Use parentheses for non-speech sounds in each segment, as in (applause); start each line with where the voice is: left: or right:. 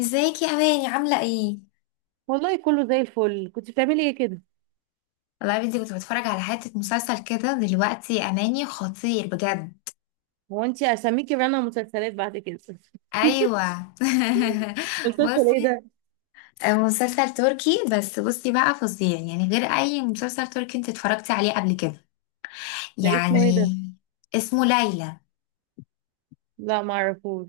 left: ازيك يا اماني؟ عامله ايه؟
right: والله كله زي الفل. كنت بتعملي ايه كده؟
left: والله يا بنتي، كنت بتفرج على حته مسلسل كده دلوقتي يا اماني، خطير بجد.
right: هو انت اسميكي رنا مسلسلات بعد كده؟
left: ايوه. (laughs)
right: (laughs) مسلسل ايه
left: بصي،
right: ده؟
left: مسلسل تركي، بس بصي بقى فظيع يعني، غير اي مسلسل تركي انت اتفرجتي عليه قبل كده
right: ده اسمه
left: يعني.
right: ايه ده؟
left: اسمه ليلى.
right: لا ما اعرفوش.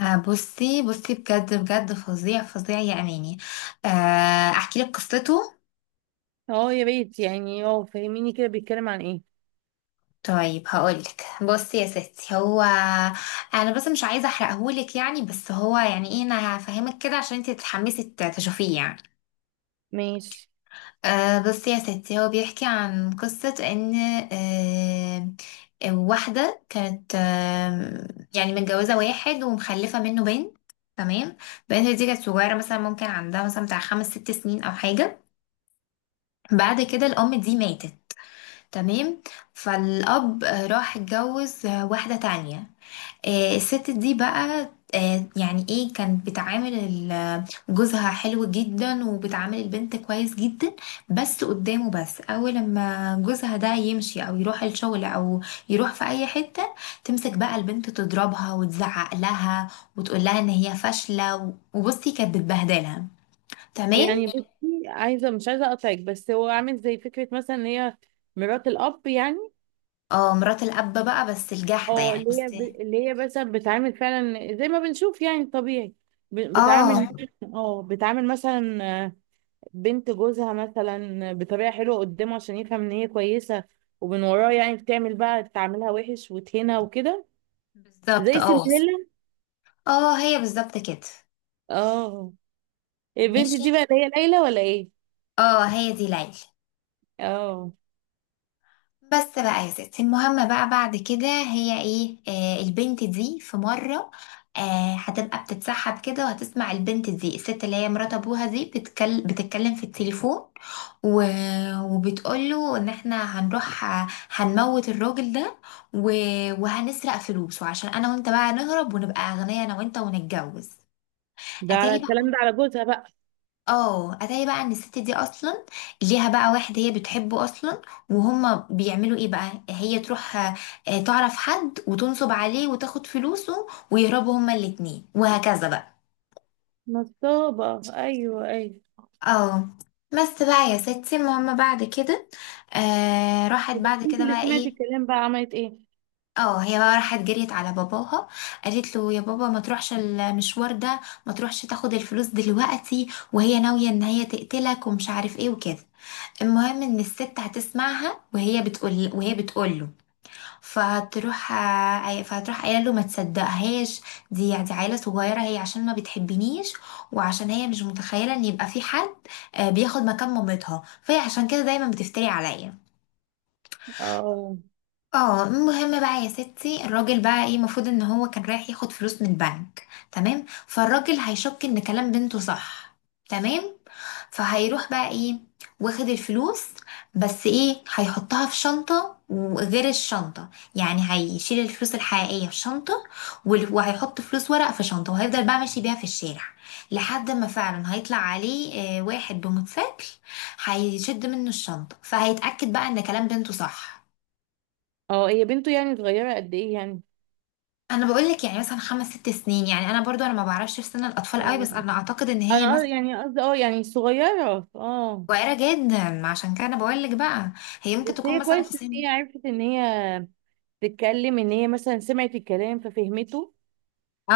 left: بصي بصي بجد بجد فظيع فظيع يا اماني. احكي لك قصته.
right: اه يا ريت، يعني اه فهميني كده، بيتكلم عن ايه؟
left: طيب هقولك. بصي يا ستي هو، انا بس مش عايزه احرقهولك يعني، بس هو يعني ايه، انا هفهمك كده عشان انت تتحمسي تشوفيه يعني.
right: ماشي.
left: أه بصي يا ستي، هو بيحكي عن قصه ان أه واحده كانت يعني متجوزه واحد ومخلفه منه بنت. تمام. البنت دي كانت صغيره، مثلا ممكن عندها مثلا بتاع خمس ست سنين او حاجه. بعد كده الام دي ماتت. تمام. فالاب راح اتجوز واحده تانية. الست دي بقى يعني ايه، كانت بتعامل جوزها حلو جدا وبتعامل البنت كويس جدا، بس قدامه. بس اول لما جوزها ده يمشي او يروح الشغل او يروح في اي حتة، تمسك بقى البنت تضربها وتزعق لها، وتقول لها ان هي فاشلة وبصي، كانت بتبهدلها. تمام.
right: يعني بصي، عايزه مش عايزه اقطعك، بس هو عامل زي فكره مثلا ان هي مرات الاب يعني.
left: اه مرات الاب بقى، بس الجحدة
right: اه،
left: يعني
right: اللي هي
left: بصي.
right: اللي هي مثلا بتعامل فعلا زي ما بنشوف يعني طبيعي، بتعامل.
left: اه
right: اه بتعامل مثلا بنت جوزها مثلا بطريقة حلوة قدامه عشان يفهم ان هي كويسة، ومن وراه يعني بتعمل بقى تعاملها وحش وتهينها وكده.
left: بالظبط
right: زي
left: اه.
right: سندريلا.
left: اه هي بالظبط كده.
right: اه البنت
left: ماشي.
right: دي بقى اللي هي ليلى ولا ايه؟
left: اه هي دي ليلى.
right: اه
left: بس بقى يا ستي المهم بقى، بعد كده هي ايه، آه البنت دي في مرة آه هتبقى بتتسحب كده، وهتسمع البنت دي الست اللي هي مرات ابوها دي بتتكلم بتتكلم في التليفون، و... وبتقوله ان احنا هنروح هنموت الراجل ده، و... وهنسرق فلوسه، عشان انا وانت بقى نهرب ونبقى اغنياء انا وانت، ونتجوز.
right: ده على
left: اتاري بقى.
right: الكلام ده على جوزها بقى؟
left: اه اتاري بقى ان الست دي اصلا ليها بقى واحد هي بتحبه اصلا، وهما بيعملوا ايه بقى، هي تروح تعرف حد وتنصب عليه وتاخد فلوسه، ويهربوا هما الاتنين وهكذا بقى.
right: نصابة، ايوه ايوه.
left: اه بس بقى يا ستي المهم بعد كده، راحت
right: وده
left: بعد
right: البنت
left: كده
right: اللي
left: بقى
right: سمعت
left: ايه.
right: الكلام بقى عملت ايه؟
left: اه هي بقى راحت جريت على باباها، قالت له يا بابا ما تروحش المشوار ده، ما تروحش تاخد الفلوس دلوقتي، وهي ناوية ان هي تقتلك ومش عارف ايه وكده. المهم ان الست هتسمعها وهي بتقول له، فهتروح فهتروح قايله له ما تصدقهاش، دي يعني، دي عيله صغيره، هي عشان ما بتحبنيش، وعشان هي مش متخيله ان يبقى في حد بياخد مكان مامتها، فهي عشان كده دايما بتفتري عليا.
right: اه.
left: اه المهم بقى يا ستي، الراجل بقى ايه، المفروض ان هو كان رايح ياخد فلوس من البنك، تمام؟ فالراجل هيشك ان كلام بنته صح. تمام. فهيروح بقى ايه، واخد الفلوس. بس ايه، هيحطها في شنطة وغير الشنطة، يعني هيشيل الفلوس الحقيقية في شنطة، وهيحط فلوس ورق في شنطة، وهيفضل بقى ماشي بيها في الشارع، لحد ما فعلا هيطلع عليه واحد بموتوسيكل هيشد منه الشنطة، فهيتأكد بقى ان كلام بنته صح.
right: اه هي بنته، يعني صغيرة قد ايه يعني؟
left: انا بقول لك يعني مثلا خمس ست سنين يعني، انا برضو انا ما بعرفش في سن الاطفال قوي،
right: اه
left: بس انا اعتقد ان هي
right: انا
left: مثلا
right: يعني قصدي اه يعني صغيرة اه.
left: صغيره جدا، عشان كده انا بقول لك بقى، هي ممكن
right: بس
left: تكون
right: هي
left: مثلا في
right: كويس ان
left: سن.
right: هي عرفت ان هي تتكلم، ان هي مثلا سمعت الكلام ففهمته،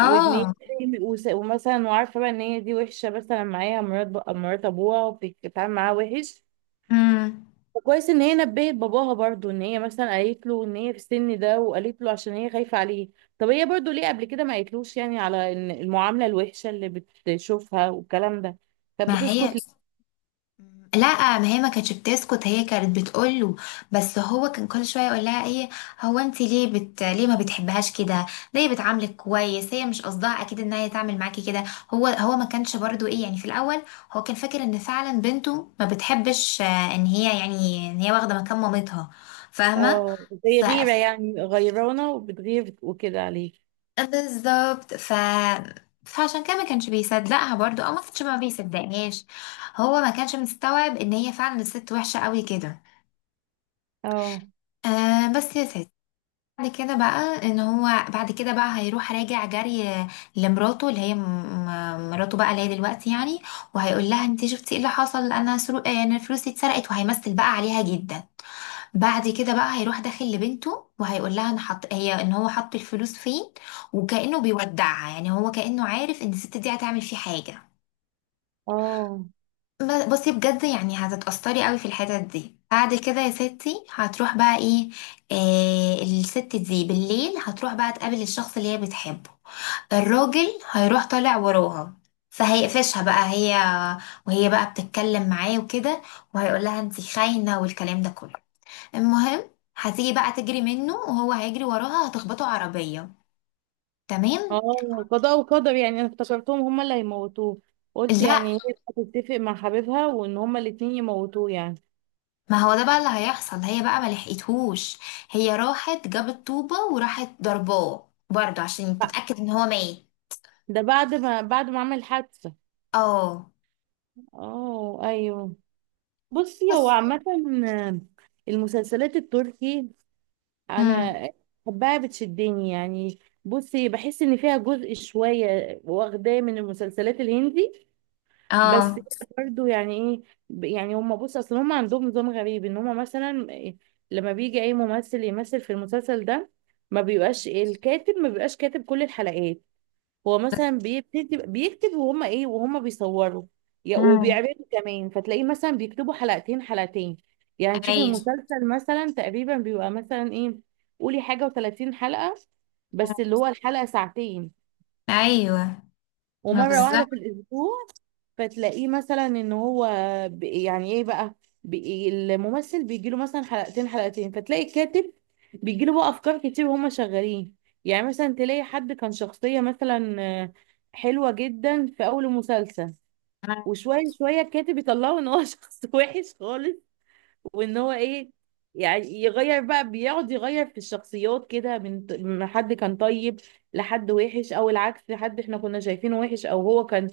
right: وان هي ومثلا وعارفه بقى ان هي دي وحشه مثلا معاها مرات مرات ابوها وبتتعامل معاها وحش.
left: امم.
right: وكويس ان هي نبهت باباها برضو، ان هي مثلا قالت له ان هي في السن ده وقالت له عشان هي خايفه عليه. طب هي برضو ليه قبل كده ما قالتلوش يعني على ان المعامله الوحشه اللي بتشوفها والكلام ده، كانت
left: ما هي،
right: بتسكت ليه؟
left: مم، لا، ما هي ما كانتش بتسكت، هي كانت بتقوله، بس هو كان كل شويه يقول لها ايه، هو انت ليه ليه ما بتحبهاش كده، ده هي بتعاملك كويس، هي مش قصدها اكيد ان هي تعمل معاكي كده. هو ما كانش برضو ايه يعني في الاول، هو كان فاكر ان فعلا بنته ما بتحبش، ان هي يعني ان هي واخده مكان مامتها، فاهمه؟
right: اه زي
left: ف...
right: غيره يعني، غيرانه وبتغير وكده عليه.
left: بالظبط. فعشان كده ما كانش بيصدقها برضو، او ما كانش ما بيصدقهاش، هو ما كانش مستوعب ان هي فعلا الست وحشة قوي كده.
right: اه.
left: آه بس يا ست، بعد كده بقى هيروح راجع جري لمراته اللي هي مراته بقى اللي هي دلوقتي يعني، وهيقول لها انت شفتي ايه اللي حصل، انا فلوسي اتسرقت، وهيمثل بقى عليها جدا. بعد كده بقى هيروح داخل لبنته وهيقول لها انا حط، هي ان هو حط الفلوس فين، وكأنه بيودعها، يعني هو كأنه عارف ان الست دي هتعمل فيه حاجة.
right: اه.
left: بصي بجد، يعني هتتأثري قوي في الحتت دي، بعد كده يا ستي هتروح بقى ايه، آه الست دي بالليل هتروح بقى تقابل الشخص اللي هي بتحبه، الراجل هيروح طالع وراها، فهيقفشها بقى هي، وهي بقى بتتكلم معاه وكده، وهيقول لها انت خاينة والكلام ده كله. المهم هتيجي بقى تجري منه، وهو هيجري وراها، هتخبطه عربية. تمام.
right: اه قضاء وقدر يعني، انا افتكرتهم هما اللي هيموتوه، قلت
left: لا،
right: يعني هي هتتفق مع حبيبها وان هما الاتنين يموتوه يعني.
left: ما هو ده بقى اللي هيحصل، هي بقى ما لحقتهوش، هي راحت جابت طوبة وراحت ضرباه برضه عشان
right: ف-
left: تتأكد ان هو ميت.
right: ده بعد ما بعد ما عمل حادثة.
left: اه.
right: اه ايوه. بصي هو
left: بس.
right: عامة المسلسلات التركي انا
left: امم.
right: بحبها، بتشدني يعني. بصي بحس ان فيها جزء شوية واخداه من المسلسلات الهندي، بس
left: اه.
right: برضو يعني ايه، يعني هم، بص اصل هم عندهم نظام غريب ان هم مثلا لما بيجي اي ممثل يمثل في المسلسل ده ما بيبقاش الكاتب، ما بيبقاش كاتب كل الحلقات. هو مثلا بيكتب بيكتب وهم ايه وهم بيصوروا
left: امم.
right: وبيعرضوا كمان، فتلاقيه مثلا بيكتبوا حلقتين حلقتين. يعني تشوفي
left: ايوه،
right: المسلسل مثلا تقريبا بيبقى مثلا ايه، قولي حاجة و30 حلقة، بس اللي هو الحلقة ساعتين
left: ايوه. ما
right: ومرة واحدة
left: بالظبط.
right: في الأسبوع. فتلاقيه مثلا ان هو يعني ايه بقى، الممثل بيجيله مثلا حلقتين حلقتين، فتلاقي الكاتب بيجيله بقى افكار كتير وهما شغالين. يعني مثلا تلاقي حد كان شخصية مثلا آه، حلوة جدا في اول المسلسل، وشوية شوية الكاتب يطلعه ان هو (laughs) شخص وحش خالص، وان هو ايه، يعني يغير بقى، بيقعد يغير في الشخصيات كده من من حد كان طيب لحد وحش، او العكس حد احنا كنا شايفينه وحش، او هو كان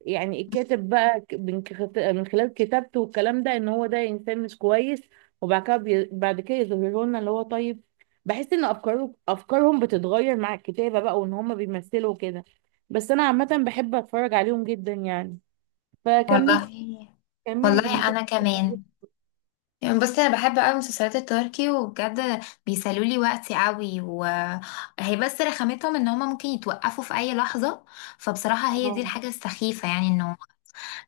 right: يعني الكاتب بقى من خلال كتابته والكلام ده ان هو ده انسان مش كويس، وبعد كده بعد كده يظهروا لنا اللي هو طيب. بحس ان افكاره افكارهم بتتغير مع الكتابة بقى، وان هم بيمثلوا كده. بس انا عامة بحب اتفرج عليهم جدا يعني.
left: والله.
right: فكملي، كملي (laughs)
left: والله
right: المسلسل.
left: انا كمان، يعني بصي، انا بحب قوي مسلسلات التركي، وبجد بيسلوا لي وقتي قوي، وهي بس رخامتهم ان هما ممكن يتوقفوا في اي لحظه، فبصراحه هي دي
right: اه
left: الحاجه السخيفه يعني انه،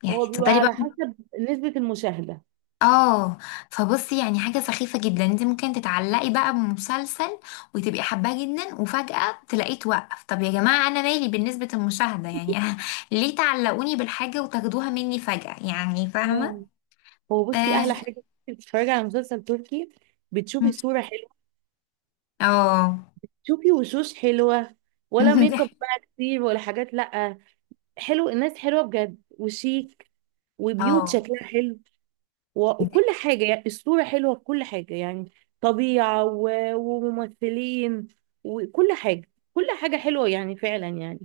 left: يعني
right: هو بيبقى
left: تفضلي بقى.
right: على حسب نسبة المشاهدة.
left: اه، فبصي يعني حاجه سخيفه جدا، انت ممكن تتعلقي بقى بمسلسل وتبقي حباه جدا، وفجاه تلاقيه توقف. طب يا جماعه، انا مالي بالنسبه المشاهده يعني؟ (laughs) ليه تعلقوني بالحاجه وتاخدوها مني فجاه، يعني
right: آه.
left: فاهمه؟
right: هو بصي
left: اه.
right: أحلى حاجة إنك بتتفرجي على مسلسل تركي، بتشوفي صورة
left: (laughs)
right: حلوة،
left: اه.
right: بتشوفي وشوش حلوة، ولا ميك اب بقى
left: (laughs)
right: كتير ولا حاجات، لأ حلو. الناس حلوة بجد وشيك، وبيوت
left: اه،
right: شكلها حلو، وكل حاجة يعني الصورة حلوة في كل حاجة يعني، طبيعة وممثلين وكل حاجة، كل حاجة حلوة يعني فعلا يعني.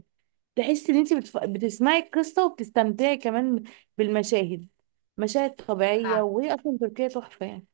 right: تحس ان انت بتسمعي القصه وبتستمتعي كمان بالمشاهد، مشاهد طبيعيه، وهي اصلا تركيا تحفه يعني.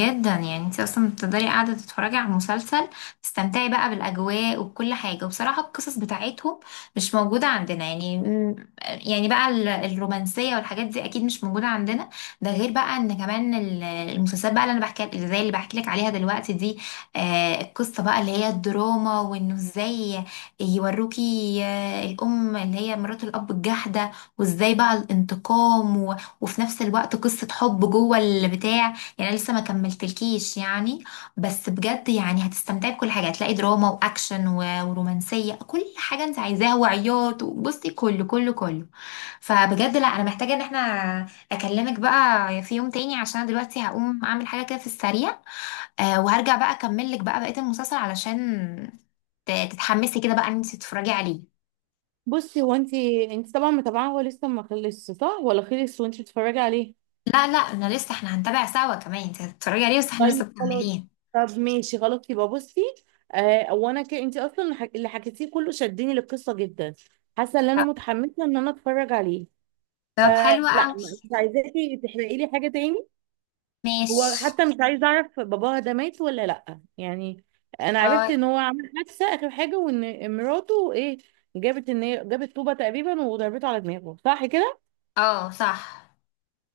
left: جدا. يعني انت اصلا بتقدري قاعده تتفرجي على المسلسل، تستمتعي بقى بالاجواء وبكل حاجه، وبصراحه القصص بتاعتهم مش موجوده عندنا يعني. مم، يعني بقى الرومانسيه والحاجات دي اكيد مش موجوده عندنا، ده غير بقى ان كمان المسلسلات بقى، اللي زي اللي بحكي لك عليها دلوقتي دي، القصه بقى اللي هي الدراما، وانه ازاي يوروكي، الام اللي هي مرات الاب الجحده، وازاي بقى الانتقام وفي نفس الوقت قصه حب جوه البتاع، يعني أنا لسه ما كملتلكيش يعني، بس بجد يعني هتستمتعي بكل حاجه، هتلاقي دراما واكشن ورومانسيه، كل حاجه انت عايزاها، وعياط وبصي كله كله كله. فبجد لا، انا محتاجه ان احنا اكلمك بقى في يوم تاني، عشان أنا دلوقتي هقوم اعمل حاجه كده في السريع، آه، وهرجع بقى اكمل لك بقى بقيه المسلسل، علشان تتحمسي كده بقى ان انت تتفرجي عليه.
right: بصي هو انت، انت طبعا متابعه، هو لسه ما خلصش صح ولا خلص وانت بتتفرجي عليه؟
left: لا لا، انا لسه، احنا هنتابع سوا، كمان انت هتتفرجي عليه، بس احنا لسه
right: طيب خلاص.
left: مكملين.
right: طب ماشي خلاص، يبقى بصي آه. وانا انت اصلا اللي حكيتيه كله شدني للقصه جدا، حاسه ان انا
left: طب،
right: متحمسه ان انا اتفرج عليه،
left: طب حلو
right: فلا
left: قوي.
right: مش عايزاكي تحرقي لي حاجه تاني. هو
left: ماشي.
right: حتى مش عايز اعرف باباها ده مات ولا لا يعني، انا
left: باي.
right: عرفت ان هو عمل حادثه اخر حاجه، وان مراته ايه جابت، ان هي جابت طوبه تقريبا وضربته على دماغه، صح كده؟
left: اه صح.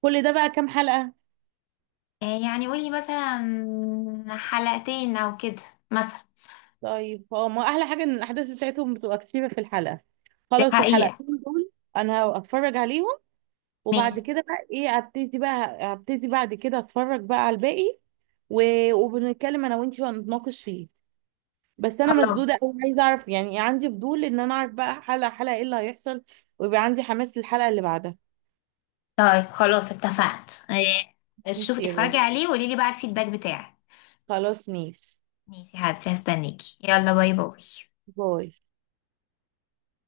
right: كل ده بقى كام حلقه؟
left: يعني قولي مثلا حلقتين او كده، مثلا.
right: طيب هو ما احلى حاجه ان الاحداث بتاعتهم بتبقى كتيره في الحلقه.
left: دي
right: خلاص
left: حقيقة.
right: الحلقتين دول انا هتفرج عليهم، وبعد
left: ماشي.
right: كده بقى ايه ابتدي بقى، ابتدي بعد كده اتفرج بقى على الباقي، و... وبنتكلم انا وانتي ونتناقش فيه. بس انا
left: خلاص.
right: مشدوده قوي، عايزه اعرف يعني إيه، عندي فضول ان انا اعرف بقى حلقه حلقه ايه اللي هيحصل، ويبقى عندي حماس للحلقه اللي بعدها.
left: طيب خلاص اتفقت، شوف
right: انتي إيه الرأي؟
left: اتفرجي عليه وقولي لي بقى الفيدباك بتاعك.
right: خلاص ماشي.
left: ماشي يا حبيبتي، هستنيكي، يلا باي باي.
right: باي.